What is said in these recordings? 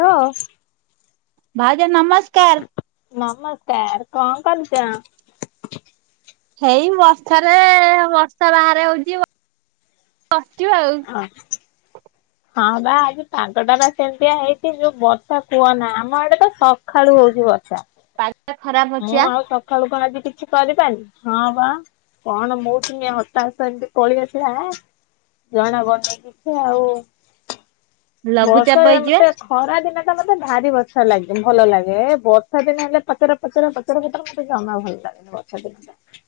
Hello. ଭାଉଜା ନମସ୍କାର। ମାମା ସିଆଡେ ନମସ୍କାର କଣ କରୁଛ?? ହେଇ ବର୍ଷାରେ ବର୍ଷା ବାହାରେ ହଉଛି ବସିିବ ଆଉ ହଁ ହଁ ବା ଆଜି ପାଗଟା ବାା ସେମିତିଆ ହେଇଛି ଯୋଉ ବର୍ଷା କୁହ ନା ଆମ ଏଡେ ତ ସଖାଳୁ ହଉଛିି ବର୍ଷା ପାଗଟା ଖରାପ ଅଛି ମୁଁ ବା ଆଉ ସକାଳୁ କଣ ଆଜି କିଛି କରିିବନି ହଁ ବା କଣ ମୌସମୀ ହତାଶ ଏମିତି ପଳି ଆସିଲା। ଜଣା ବ ନେଇେଇକିଛି ଆଉ ବର୍ଷା ଲଘୁଚାପ ହେଇଛି ବା ମତେ- ଖରା ଦିନେ ତ ମତେ ଭାରି ବର୍ଷା ଲାଗେ ଭଲ ଲାଗେ ବର୍ଷା ଦିନେ ହେଲେ ପଚରା ପଚରା ସେଟା ସତରେ ମତମତେ ଜମା ଭଲ ଲାଗନି ବର୍ଷା ଦିନ ଟା।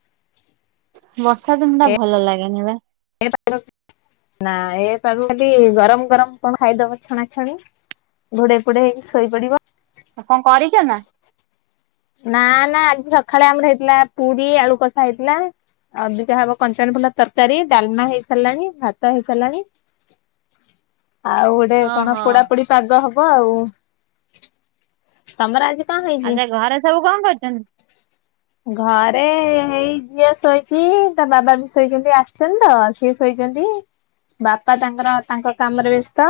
ବର୍ଷା ଦିନ ଟା ଭଲ ଲାଗେନି ବା। ନା ଏପାଗ ଗରମ ଗରମ କଣ ଖାଇଦବ ଛଣାଛଣି ଘୋଡେଇ ପୋଡେଈ ହେଇକି ଶୋଇ ପଡିବ ଆଉ କଣ କରିଛ ନା? ନା ନା ଆଜି ସକାଳେ ଆମର ହେଇଥିଲା ପୁରୀ, ଆଳୁକଷା ହେଇଥିଲା ଅଵିକା ହବ କଞ୍ଚନଫୁଲ ତରକାରୀ ଡାଲମା ହେଇସାଲାଣି ଭାତ ହେଇସାଲାଣି। ଆଉ ଗୋଟେ କଣ ଓହୋ ପୋଡା ପୋଡି ପାଗ ହବ ଆଉ ତମର ଆଜି କଣ ହେଇଛି? ଆଚ୍ଛା ଘରେ ସବୁ କଣ କରୁଚନ୍ତି? ଘରେ ଏଇ ଝିଅ ଶୋଇଚି ତା ବାବା ବି ଶୋଇଚନ୍ତି ଆସଚନ୍ତି ତ। ସିଏ ଶୋଇଚନ୍ତି ବାପା ତାଙ୍କର ତାଙ୍କ କାମରେ ବ୍ୟସ୍ତ।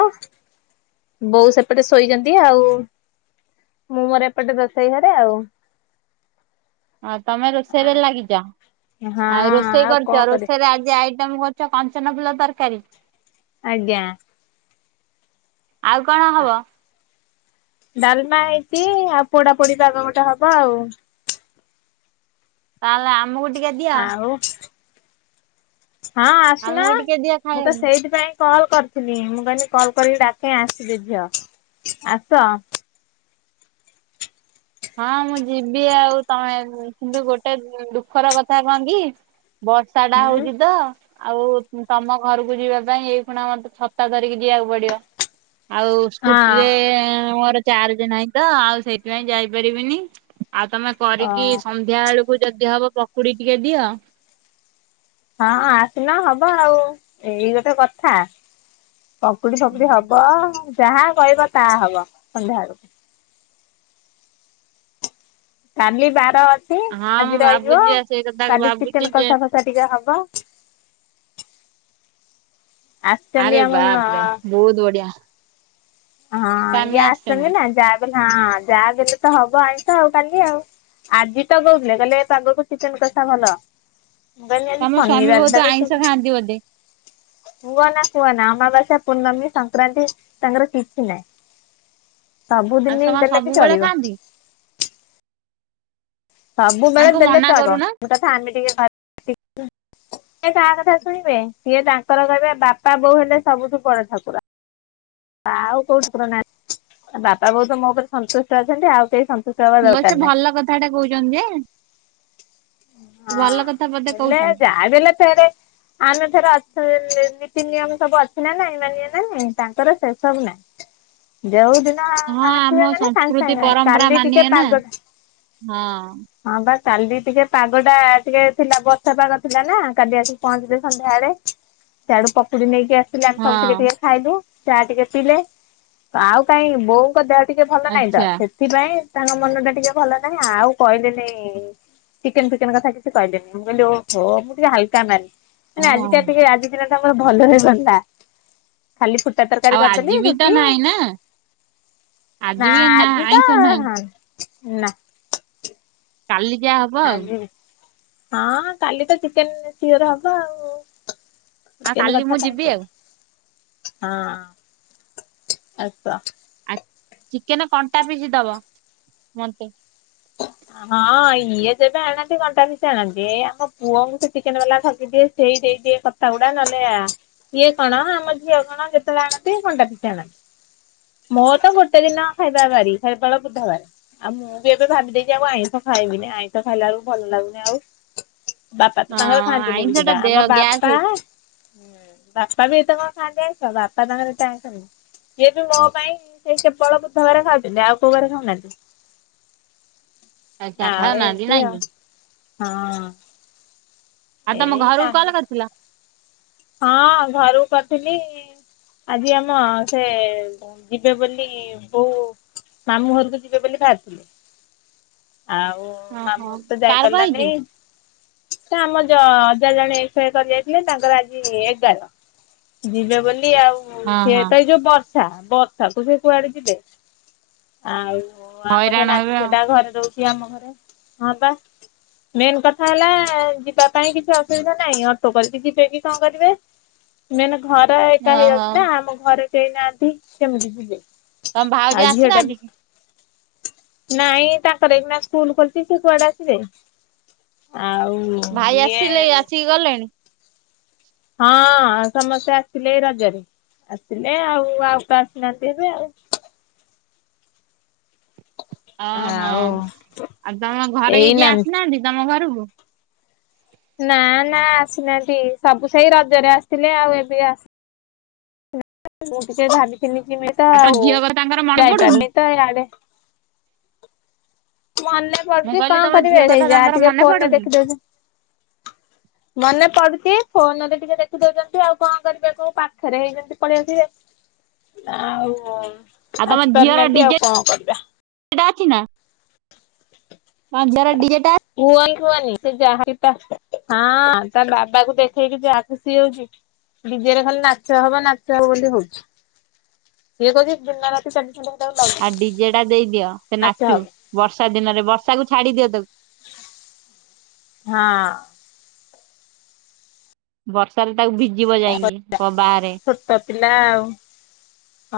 ବୋଉ ସେପଟେ ଶୋଇଚନ୍ତି, ଆଉ ମୁଁ ମୋର ଏପଟେ ରୋଷେଇ ଘରେ ଆଉ। ହଁ ତମେ ରୋଷେଇରେ ଲାଗିଚ, ହଁ ଆଉ ରୋଷେଇ କଣ କରୁଚ, କରେ ରୋଷେଇରେ ଆଜି ଆଇ ତମେ କରୁଚ କଞ୍ଚନ ଫୁଲ ତରକାରୀ? ଆଜ୍ଞା। ଆଉ କଣ ହବ? ଡାଲମା ହେଇଚି ଆଉ ପୋଡା ପୋଡି ପାଗ ଗୋଟେ ହବ ଆଉ। ତାହେଲେ ଆମକୁ ଟିକେ ଦିଅ। ଆଉ ହଁ ଆସୁନ ଆମକୁ ଟିକେ ଦିଅ ମୁଁ ତ ଖାଇବାକୁ। ସେଇଥିପାଇଁ କଲ୍ କରଥିଲି ମୁଁ କଇନି କଲ୍ କରିକି ଡାକେ ଆସିବେ ଝିଅ ଆସ। ହଁ ମୁଁ ଯିବି ଆଉ ତମେ କିନ୍ତୁ ଗୋଟେ ଦୁଃଖର କଥା କଣ କି ବର୍ଷା ଟା ହୁଁ ହୋଉଚି ତ। ଆଉ ତମ ଘରକୁ ଯିବା ପାଇଁ ଏଇ ଫୁଣା ମତେ ଛତା ଧରିକି ଯିବାକୁ ପଡିବ। ଆଉ ହଁ ସ୍କୁଟିରେ ମୋର ଚାର୍ଜ ନାହିଁ ତ ଆଉ ସେଇଥିପାଇଁ ଯାଇପାରିବିନି। ଆଉ ତମେ ଓ କରିକି ସନ୍ଧ୍ୟା ଓଳୁକୁ ଯଦି ହବ ପକୁଡି ଟିକେ ଦିଅ। ହଁ ଆସୁନ ହବ ଆଉ ଏଇ ଗୋଟେ କଥା। ପକୁଡି ଫକୁଡି ହବ ଯାହା କହିବ ତାଆ ହବ ସନ୍ଧ୍ୟା ଓଳୁକୁ। କାଲି ବାର ଅଛି ହଁ ମୁଁ ଆଜି ରହିଯିବ ଭାବୁଛି ଆଉ ସେଇ କଥା କାଲି ଭାବୁଛି ଚିକେନ ଯେ କଷା କସ ଷା ଟିକେ ହବ ଆସଛନ୍ତି ଆରେ ଆମ ବାପରେ ବହୁତ ବଢିଆ। ହଁ ସ୍ଵାମୀ ଇଏ ଆସଚନ୍ତି ଆସିଛନ୍ତି। ନା ଯାହା ବି ହେ ହଁ ଯାହା ବି ହେଲେ ତ ହବ ଆଇଁଷ ଆଉ କାଲି ଆଉ। ଆଜି ତ କଉଥିଲେ କଇଲେ ଏ ପାଗକୁ ଚିକେନ କସା ଭଲ। ମୁଁ କଇଲି ଆଜି ତମ ସ୍ଵାମୀ ବହୁତ ଶନିିବାରଟାରେ ଆଇଁଷ କୁ ଖାଆନ୍ତି ବୋଧେ କୁଅନା କୁଅନା ଅମାବାସ୍ୟା, ପୂର୍ଣମୀ, ସଂକ୍ରାନ୍ତି ତାଙ୍କର କି ଛି ନାଇଁ ଆଇଁଷ ସବୁଦିନ କଣ ଦେଲେ ବି ସବୁବେଳେ ଚଳିବ। ଖାଆନ୍ତି ସବୁବେଳେ ତାଙ୍କୁ ଦେଲେ ମନା ଚଳିବ, କରୁନା। ଗୋଟେ ଥାଆନ୍ତି ଟିକେ କତିପି ସିଏ କାହା କଥା ଶୁଣିବେ ସିଏ ତାଙ୍କର କହିବେ ବାପା ବୋଉ ହେଲେ ସବୁଠୁ ବଡ ଠାକୁର। ଆଉ କୋଉ ଠାକୁର ନାହାଁନ୍ତି ବାପା ବୋଉ ତ ମୋ ଉପରେ ସନ୍ତୁଷ୍ଟ ଅଛନ୍ତି ଆଉ କେହି ସନ ମୁଁ କହିଲି ସେ ଭଲ କଥାଟେ କହୁଚନ୍ତି ଯେ ହଁ ଭଲ କଥା ବୋଧେ ହେଲେ କହୁଛନ୍ତି। ଜହାବି ହେଲେ ସିଆଡେ ଆମେ ଫେରେ ଅଛୁ ଯେବେ ନୀତି ନିୟମ ସବୁ ଅଛି ନା ନାଇଁ ମାନିବା ନା ନାଇଁ ତାଙ୍କର ସେ ସବୁ ନାଇଁ। ଯୋଉଦିନ ହଁ ଆସିବେ ଆମ ମାନେ ସାଙ୍ଗେ ସଂସ୍କୃତି ସାଙ୍ଗେ ପରମ୍ପରା କାଲି ଟିକେ ମାନିବେ ନା ପାଗ ହଁ। ହଁ ବା କାଲି ଟିକେ ପାଗ ଟା ଟିକେ ଥିଲା ବର୍ଷା ପାଗ ଥିଲା ନା କାଲି ଆସିକି ପହଞ୍ଚିଲେ ସନ୍ଧ୍ୟାବେଳେ। ସିଆଡୁ ପକୁଡି ନେଇକି ଆସ ଥିଲେ ଆମେ ସବୁ ଟିକେ ହଁ। ଟିକେ ଖାଇଲୁ, ଚା ଟିକେ ପିଇଲେ ଆଉ କାଇଁ ବୋଉଙ୍କ ଦେହ ଟିକେ ଭଲ ନାହିଁତ, ଆଚ୍ଛା ସେଥିପାଇଁ ତାଙ୍କ ମନ ଟା ଟିକେ ଭଲ ନାହିଁ ଆଉ କଇଲେନି- ଚିକେନ ଫିକେନ କଥା କିଛି କଇଲେନି ମୁଁ କଇଲି ଓହୋ ମୁଁ ଟିକେ ହାଲକା ମାରଲି ହଁ ମାନେ ଆଜିଟା ଟିକେ ଆଜି ଦିନ ଟା ମୋର ଭଲରେ ଗଲା। ଖାଲି ଫୁଟା ତରକାରୀ ଆଉ ଆଜି କରଦେଲି ବି ତ ରୁଟି ନାହିଁ ନା ଆଜି ନା ବି ଆଜି ତ ଆଇଁଷ ନାହିଁ। ହାଁ ନା। କାଲି ଯାଆ ହବ ଆଉ। ଆଜି ହଁ କାଲି ତ ଚିକେନ ସିଓର ହବ ଆଉ। ଆଉ ଏମତି କାଲି କଥା ମୁଁ କାହିଁକି ଯିବି ଆଉ କୋଉଚୁ? ହଁ ଅଳ୍ପ ଆ ଚିକେନ କଣ୍ଟା ପିସ ଦବ ମତେ। ଓହ ହଁ ଇଏ ଯେବେ ଆଣନ୍ତି କଣ୍ଟା ପିସ ଆଣନ୍ତି ଏଇ ଆମ ପୁଅଙ୍କୁ ସିଏ ଚିକେନ ବାଲା ଠକିଦିଏ, ସେଇ ଦେଇଦିଏ କ ତା ଗୁଡା ନନେଲେ ଆ ଇଏ କଣ ଆମ ଝିଅ କଣ ଯେତେବେଳେ ଆଣନ୍ତି କଣ୍ଟା ପିସ ଆଣନ୍ତି। ମୋର ତ ଗୋଟେ ଦିନ ଖାଇବା ପାଳି କେବଳ ବୁଧବାର, ଆଉ ମୁଁ ଏବେ ଭାବିଦେଇଚି ଆଉ ଆଇଁଷ ଖାଇବିନି ଆଇଁଷ ଖାଇଲା ବେଳକୁ ଭଲ ଲାଗୁନି ଆଉ। ବାପା ତ ହଁ ତାଙ୍କର ଖାଆନ୍ତିନି ବି ଆଇଁଷ ଟା ସିଧା, ଆମ ଦେହ ଗ୍ୟାସ୍ ବାପା ହଉଛି। ବାପା ବି ଏତେ କଣ ଖାଆନ୍ତି ଆଇଁଷ ବାପା ତାଙ୍କର ଏତେ ଆଇଁଷ ଇଏ ବି ମୋ ପାଇଁ ସେଇ କେବଳ ବୁଧବାରେ ଖାଉଛନ୍ତି ଆଉ କୋଉ ବାରେ ଖାଉନାହାନ୍ତି ଆଚ୍ଛା ଆଉ ଖାଉନାହାନ୍ତି ଏମତି ନାଇଁ କି ଆଉ, ହଁ ଆଉ ତମ ଏଇ ଘରକୁ ନାନୀ କଲ କରିଥିଲ? ହଁ ଘରକୁ କରିଥିଲି ଆଜି ଆମ ସେ ଯିବେ ବୋଲି ବୋଉ ମାମୁଁ ଘରକୁ ଯିବେ ବୋଲି ଭାବିବଥିଲେ ଆଉ ଓହୋ ମାମୁଁ ଘରତ ଯାଇ କାର କଣ ହେଇଛି ପାରିଲାନି ସେ ଆମ ଯ ଅଜା ଜଣେ ଏସ କରି ଯାଇଥିଲେ ତାଙ୍କର ଆ ଏଗାର ଯିବେ ବୋଲି ଆଉ ହଁ ସେଏ ହଁ ତ ଏ ଯୋଉ ବର ଶା ବର୍ଷାକୁ ସେ କୁଆଡେ ଯିବେ? ଆଉ ଆମର ସେ ହଇରାଣ ନାନୀ ହେବେ ଆଉ ଝିଅଟା ଘରେ ରଉଛି ଆମ ଘରେ, ହଁ ବା। ମେନ୍ କଥା ହେଲା ଯିବା ପାଇଁ କିଛି ଅସୁବିଧା ନାହିଁ ଅଟୋ କରିକି ଯିବେ କି କଣ କରିବେ ମେନ୍ ଘର ଏକା ଓହୋ ହେଇଯାଉଛି ନା ଆମ ଘରେ ସେଇ ନାହାନ୍ତି ସେମିତି ଯିବେ ତମ ଭାଉଜ ଆଉ ଝିଅ ଟା ଆସିନାହାନ୍ତି ବି କି? ନାଇଁ ତାଙ୍କର ଏଇଖିନା ସ୍କୁଲ ଖୋଲିଛି ସେ କୁଆଡେ ଆସିବେ ଆଉ ଭାଇ ଇଏ ଆସିଲେ ଆସିକି ଗଲେଣି ହଁ ସମସ୍ତେ ଆସିଲେ ଏଇ ରଜରେ ଆସିଲେ ଆଉ ଆଉ ତ ଆସିନାହାନ୍ତି ଏବେ ଆଉ ଓହୋ ଆଉ ଆଉ ତମ ଘରେ ଏଇ କିଏ କିଏ ନାନୀ ଆସିନାହାନ୍ତି ତମ ଘରକୁ ନା ନା ଆସିନାହାନ୍ତି ସବୁ ସେଇ ରଜରେ ଆସିଥିଲେ ଆଉ ଏବେ ଆସି ମୁଁ ଟିକେ ଧାନି ଚିନି କିମି ତ ତମ ଆଉ ଝିଅ କଥା ତାଙ୍କର ମନେ ପଡୁନି ଯାଇପାରିନି ତ ଏଇଆଡେ [unintelligible] ମନେ ମୁଁ ପଡୁଛି କହିଲି କଣ ତମ କରିବେ ଝିଅ କଥା ହେଇ ଯା ତାଙ୍କର ଟିକେ ମନେ ଫୋନରେ ପଡୁନି? ଦେଖିଦଉଛି ମନେ ପଡୁଛି ଫୋନ ରେ ଟିକେ ଦେଖିଦଉଛନ୍ତି ଆଉ କଣ କରିବେ କୋଉ ପାଖରେ ହେଇଛନ୍ତି ପଳେଇଆସିବେ ଆଉ ଆସିପାରୁନାହାନ୍ତି ଆଉ କଣ କରିବା ସେଟା ଅଛି ନା ଡିଟା କୁହ ହି କୁହନି ସେ ଯାହା ହଁ ତା ବାବାକୁ ଦେଖେଇକି ଯାହା ଖୁସି ହଉଛି ଫିଜେରେ ଖାଲି ନାଚ ହବ ନାଚ ହବ ବୋଲି ହଉଛି କଛି ଜିନତି [unintelligible] ଆଉ ଡିଜେ ଟା ଦେଇଦିଅ ସେ ନାଚୁ ହବ ବର୍ଷା ଦିନରେ ବର୍ଷାକୁ ଛାଡି ଦିଅ ତକୁ [inaudible] ହଁ। ବର୍ଷାରେ ତାକୁ ଭିଜିବ ଯାଇକି ବାହାରେ ତ ପିଲା ଆଉ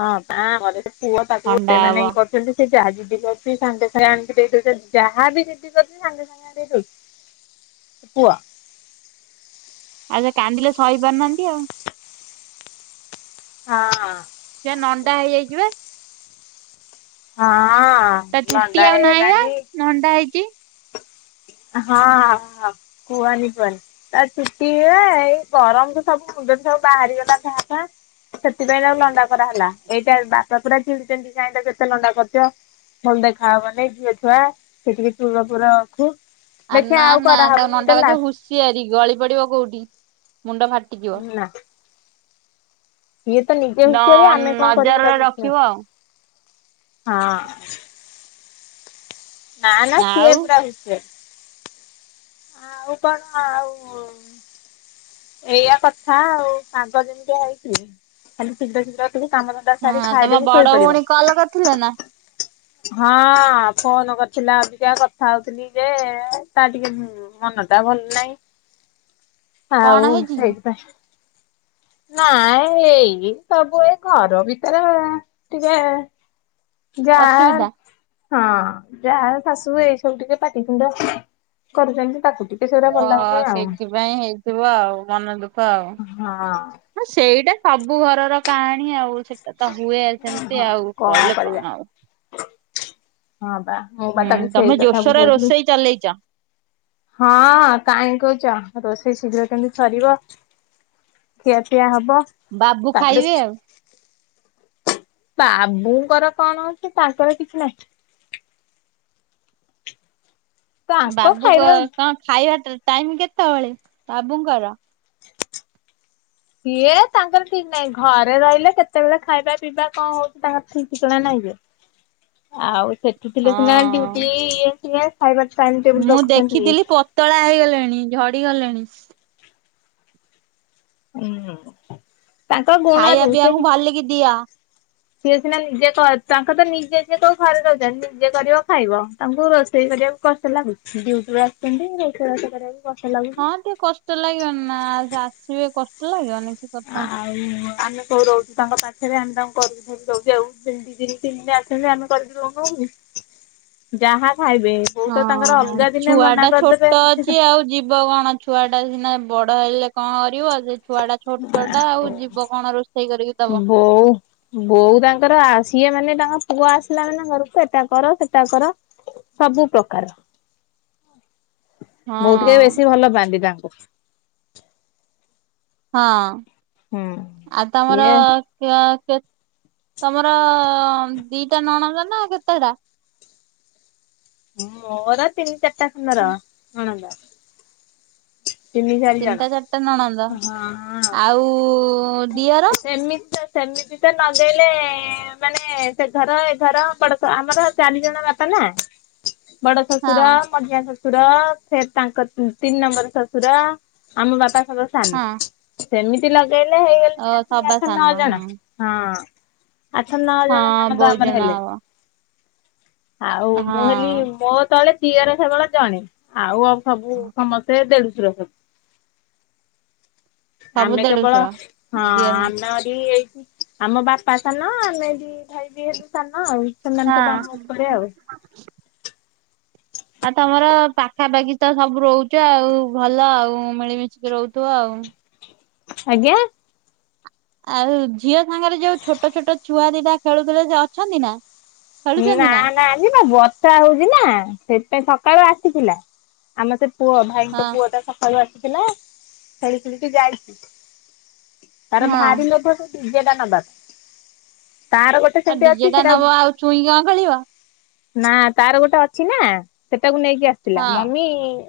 ହଁ ତା ଘରେ ସେ ପୁଅ ତାକୁ ଥଣ୍ଡା ଗୋଟେ ହବ। ମାନେ କିନ୍ତୁ ସେ ଯାହା ଯିଦି କରୁଛି ସାଙ୍ଗେ ସାଙ୍ଗ ଆଣିକି ଦେଇଦଉ ଯାହା ବି ଯିଛି ସାଙ୍ଗେ ସାଙ୍ଗ [unintelligible] ଆଉ ସେ କାନ୍ଦିଲେ ସହି ପାରୁନାହାନ୍ତି ଆଉ ହଁ। ସେ ନଣ୍ଡା ହେଇଯାଇଥିବେ ହଁ। ତା ଚୁଟି ଲଣ୍ଡା ଆଉ ନାହିଁ ବା ହେଇଗଲାଣି ନଣ୍ଡା ହେଇଛି ହଁ କୁହନି କୁହନି ତା ଚୁଟି ଏଇ ଗରମ ତୁ ସବୁ ମୁଣ୍ଡରେ ସବୁ ବାହାରିଗଲା ଯା ଖ ସେଥିପାଇଁ ତାଉ ଲଣ୍ଡା କରା ହେଲା ଏଇଟା ବାପା ପୁରା ଚିଡିଚଣ୍ଡି କାଇଁ ତ କେତେ ଲଣ୍ଡା କରିଥିବ ଭଲ ଦେଖା ହବନି ଝିଅ ଛୁଆ ସେଠିକେ ଚୁଲ ପୁର ଅଛୁ ଦେଖିବା ଆଉ କରାହବନି ଏ ଲାଷ୍ଟ ସିଆରି ଗଳି ପଡିବ କୋଉଠି ମୁଣ୍ଡ ଫାଟଯିବ ଲାଷ୍ଟ ନା ସିଏ ତ ନିଜେ ହୁସିଆରି ଆମେ କଣ କରିବୁ ନଜରରେ ତାକୁ ହଁ। ରଖିବ ଆଉ। ନା ନା ସିଏ ଆଉ ପୁରା ହୁସିଆରି। ଆଉ କଣ ମ ଆଉ ଏଇଆ କଥା ଆଉ ପାଗ ଯେମିତି ହେଇଛି ଖାଲି ଶୀଘ୍ର ଶୀଘ୍ର ଟିକେ କାମ ଧନ୍ଦା ସାରି ଖାଇଦେଇକି ଶୋଇପଡ଼ିବ। ଭଲ କରିଥିଲେ ନା। ହଁ, ଫୋନ କରିଥିଲା ଅବିକା କଥା ହଉଥିଲି ଯେ ତା ଟିକେ ମନ ଟା ଭଲ ନାହିଁ କଣ ଆଉ ହେଇଛି କି ସେଇଥିପାଇଁ ନାଇଁ ଏଇ ସବୁ ଏ ଘର ଭିତରେ ଟିକେ ଯା ଅସୁବିଧା? ହଁ ଯାହା ଶାଶୁ ଏଇ ସବୁ ଟିକେ ପାଟି ତୁଣ୍ଡ କରୁଛନ୍ତି ତାକୁ ଟିକେ ସେଗୁରା ଭଲ ଓହୋ ଲାଗୁନି ଆଉ। ସେଇଥିପାଇଁ ହେଇଥିବ ଆଉ ମନ ଦୁଃଖ ଆଉ ହଁ ହଁ ସେଇଟା ସବୁ ଘରର କାହାଣୀ ଆଉ। ସେଟା ତ ହୁଏ ସେମିତି ହଁ ଆଉ କହିଲେ କରିବା କଣ ଆଉ। ହଁ ବା ମୁଁ ବା ତାକୁ ସେଇ କଥା ବୁଝଉଥିଲି। ଚଲେଇଚ। ହଁ କାହିଁ କହୁଚ ରୋଷେଇ ଶୀଘ୍ର କେମିତି ସରିବ। ଖିଆପିଆ ହବ। ବାବୁ ତାପରେ ଖାଇବେ ଆଉ। ବାବୁଙ୍କର କଣ ଅଉଛି ତାଙ୍କର କିଛି ନାହିଁ। ତାଙ୍କ ବାବୁଙ୍କ ଖାଇବା କଣ ଖାଇବା ଟାଇମ କେତେବେଳ ବାବୁଙ୍କର? ସିଏ ତାଙ୍କର ଠିକ୍ ନାହିଁ ଘରେ ରହିଲେ କେତେବେଳେ ଖାଇବା ପିଇବା କଣ ହଉଛି ତାଙ୍କର ଠିକ କିିକଣା ନାହିଁ ଯେ। ଆଉ ସେଠି ଥିଲେ ସିନା ଡୁଟି ହଁ। ଇଏ ସିଏ। ଖାଇବା ଟାଇମ୍ ଟେବୁଲ ମୁଁ ରଖୁଛନ୍ତି ଦେଖିଥିଲି ଇଏ। ପତଳା ହେଇଗଲେଣି ଝଡିଗଲେଣି। ହୁଁ ତାଙ୍କର ଖାଇବା ଗୁଣରୁ ପିଇବାକୁ ସେଠି ଭଲିକି ଦିଅ। ସିଏ ସିନା ନିଜେ ତାଙ୍କ ତ ନିଜେ ସି କୋଉ ଘରେ ରହୁଛନ୍ତି ନିଜେ କରିବ ଖାଇବ ତାଙ୍କୁ ରୋଷେଇ କରିବା। କଷ୍ଟ ଲାଗୁଛି ଡିଉଟି ବଳେ ଆସିଛନ୍ତି କରକୁ [unintelligible] ହଁ ଟିକେ କଷ୍ଟ ଲାଗିବନି ନାଁ ଆସିବେ କଷ୍ଟ ଲାଗିବନି। କି କଥା। ହାଁ। ହ ଆମେ କୋଉ ରହୁଛୁ ତାଙ୍କ ପାଖରେ ଆମେ ତାଙ୍କୁ କରିବି ରହୁ ଆଉ ଦି ଦିନି ତିନ ଦିନ ତମୁ ଆମେ କରିଦିବୁ କ କହୁ ଯାହା ଖାଇବେ। ବୋଉ ତ ତାଙ୍କର ହଁ ଅଲଗା ଦିନେ ଛୁଆ ମନା ଟା କରିଦେବେ ଛୋଟ କିଛି ଅଛି ଆଉ ଯିବ କଣ। ଛୁଆ ଟା ସିନା ବଡ ହେଇଲେ କଣ କରିବ ସେ ଛୁଆଟା ଛୋଟ ଟା ଆଉ ଯିବ କଣ ରୋଷେଇ କରିକି ଦବ। ବୋଉ ବୋଉ ତାଙ୍କର ସିଏ ମାନେ ତାଙ୍କ ପୁଅ ଆସିଲା ମାନେ ଘରକୁ ଏଟା କର ସେଟା କର। ସବୁ ପ୍ରକାର। ବୋଉ ଟିକେ ହଁ ବେଶୀ ଭଲ ପାଆନ୍ତି ତାଙ୍କୁ। ହଁ ହୁଁ ଆଉ ତମର ସିଏ ତମର ଦିଟା ନଣନ୍ଦ ନାଁ କେତେଟା? ମୋର ତିନି ଚାରିଟା ସୁନ୍ଦର ନଣନ୍ଦ। ତିନି ଚାରି ଜଣ ତିନିଟା ଚାରିଟା ନଣନ୍ଦ ଆଉ ହଁ ଦିଅର ସେମିତି ସେମିତି ତ ନଦେଇଲେ ମାନେ ସେ ଘର ଏ ଘର ବଡଶ ଆମର ଚାରି ଜଣ ବାପା ନାଁ ବଡ ହଁ ଶ୍ୱଶୁର ମଝିଆଁ ଶ୍ୱଶୁର ଫ ତାଙ୍କ ତିନି ନମ୍ବର ଶଶୁର ତୁରା ଆମ ବାପା ସମ ସାନ। ହଁ ସେମିତି ଲଗେଇଲେ ଓ ହେଇଗଲେଣି ଆସ ସବା ଆଠ ସାନ ନଅ ଜଣ ହଁ ହଁ। ଆଠ ନଅ ଜଣ ହଁ ନଣନ୍ଦ ବୋଉ ଆମର ଜଣ ହେଲେ। ହବ। ଆଉ ମୁଁ ହେଲି ହଁ ମୋ ତଳେ ଦିଅର ସେବଳ ଜଣେ ଆଉ ସବୁ ସମସ୍ତେ ଦେଢଶୁର ସବୁ। ସବୁ ଆମେ କେବଳ ଦେଢଶୁର ହଁ ଦିଅର ଆମେରି ଏଇଠି ଳ ଆମ ବାପା ସାନ ଆମେ ଦି ଭାଇ ବି ହେଲୁ ସାନ ଆଉ ସେମାନେ ହଁ ସବୁ ଆମ ଉପରେ ଆଉ। ଆଉ ତମର ପାଖାପାଖି ତ ସବୁ ରହୁଚ ଆଉ ଭଲ ଆଉ ମିଳିମିଶିକି ରହୁଥିବ ଆଉ। ଆଜ୍ଞା। ଆଉ ଝିଅ ସାଙ୍ଗରେ ଯୋଉ ଛୋଟ ଛୋଟ ଛୁଆ ଦିଟା ଖେଳୁଥିଲେ ସେ ଅଛନ୍ତି ନାଁ? ନାଁ ନାଁ ଆଜିପା ବ ବର୍ଷା ହଉଚି ନାଁ ସେଥିପାଇଁ ସକାଳୁ ଆସିଥିଲା ଆମ ସେ ପୁଅ ଭାଇଙ୍କ ହଁ ପୁଅଟା ସଖାଳୁ ଆସିଥିଲା ଖେଳି ଖେଳିକି ଯାଇଛି, ତାର ହଁ ଭାରି ଲୋଭ ପିଜାଟା ନବାକୁ ତାର ଗୋଟେ ସେମତି ଅଛି ସେଟା ଚୁଇଁ କଁ ଖେଳିବ? ନା ତାର ଗୋଟେ ଅଛି ନା ସେଟାକୁ ନେଇକି ଆସିଥିଲା, ହଁ। ମମି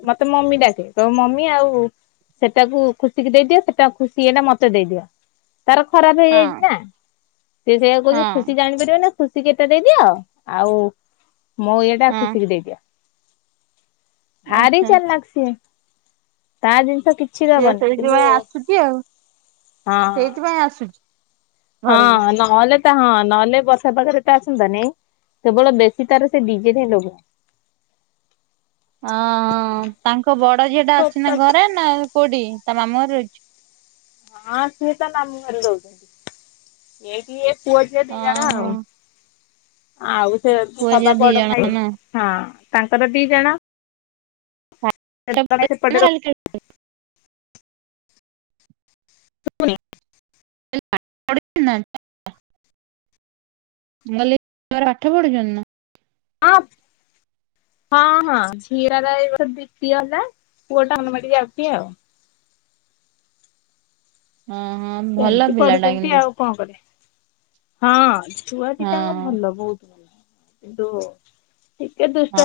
ମତେ ମମି ଡାକେ। ତ ମମି ଆଉ ସେଟାକୁ ଖୁସିିକି ଦେଇଦିଅ, ସେଟା ଖୁସି ଇଏଟା ମତେ ଦେଇଦିଅ। ତାର ଖରାପ ହେଇଯାଇଛି ହଁ ନା, ସେ ସେଇଆ କହୁଛି ହଁ ଖୁସି ଜାଣିପାରିବନି ଖୁସିକୁ ଏଟା ଦେଇଦିଅ ଆଉ ମୋ ଇଏଟା ହଁ ଖୁସିିକି ଦେଇଦିଅ। ଭାରି ଆଚ୍ଛା ଚାଲାଖ ସିଏ ତା ଜିନିଷ କିଛି ଛି ସିଏ ଦବନି କିନ୍ତୁ ସେଇଥିପାଇଁ ଆସୁଛି ଆଉ ହଁ। ସେଇଥିପାଇଁ ଆସୁଛି। ହଁ ଘରକୁ। ନହଲେ ହଁ ନହେଲେ ବର୍ଷା ପାଗରେ ତ ଆସନ୍ତାନି, କେବଳ ବେଶୀ ତାର ସେ ଡିଜେ ଠାହିଁ ଲୋଭ। ଅ ତାଙ୍କ ବଡ ଝିଅଟା ହଁ ଅଛି ନା ଘରେ ନା କୋଉଠି ତା ମାମୁଁ ଘରେ ଅଛି? ହଁ ସିଏ ତା ଘରେ ରହୁଛନ୍ତି, ଏଇଠି ଇଏ ପୁଅ ଝିଅ ଦି ଜଣ ଓହୋ। ଆଉ। ଆଉ ସେ ପୁଅ ଝିଅ ସବା ଦି ବଡ ଜଣ ଭାଇ ନା ହଁ ତାଙ୍କର ଦି ଜଣ। ସେପଟେ [inaudible] ସୁବୁନି। [inaudible] ମୁଁ କହିଲି [inaudible] ପଢୁଛନ୍ତି ନା? ଅଫ। ହଁ ହଁ ଝିଅରଟ ଏଇ ଦ୍ୱିତୀୟ ହେଲା ପୁଅ ଟା ଅଙ୍ଗନବାଡି ଯାଉଛି ଆଉ। ହଁ ହଁ ଭଲ ଏମିତି ପିଲାଟା ପଢୁଛନ୍ତି କିନ୍ତୁ। ଆଉ କଣ କରିବା ହଁ ଛୁଆ ହଁ। ଦିଟାଙ୍କ ଭଲ ବହୁତ ଭଲ। କିନ୍ତୁ ଟିକେ ଦୁଷ୍ଟ।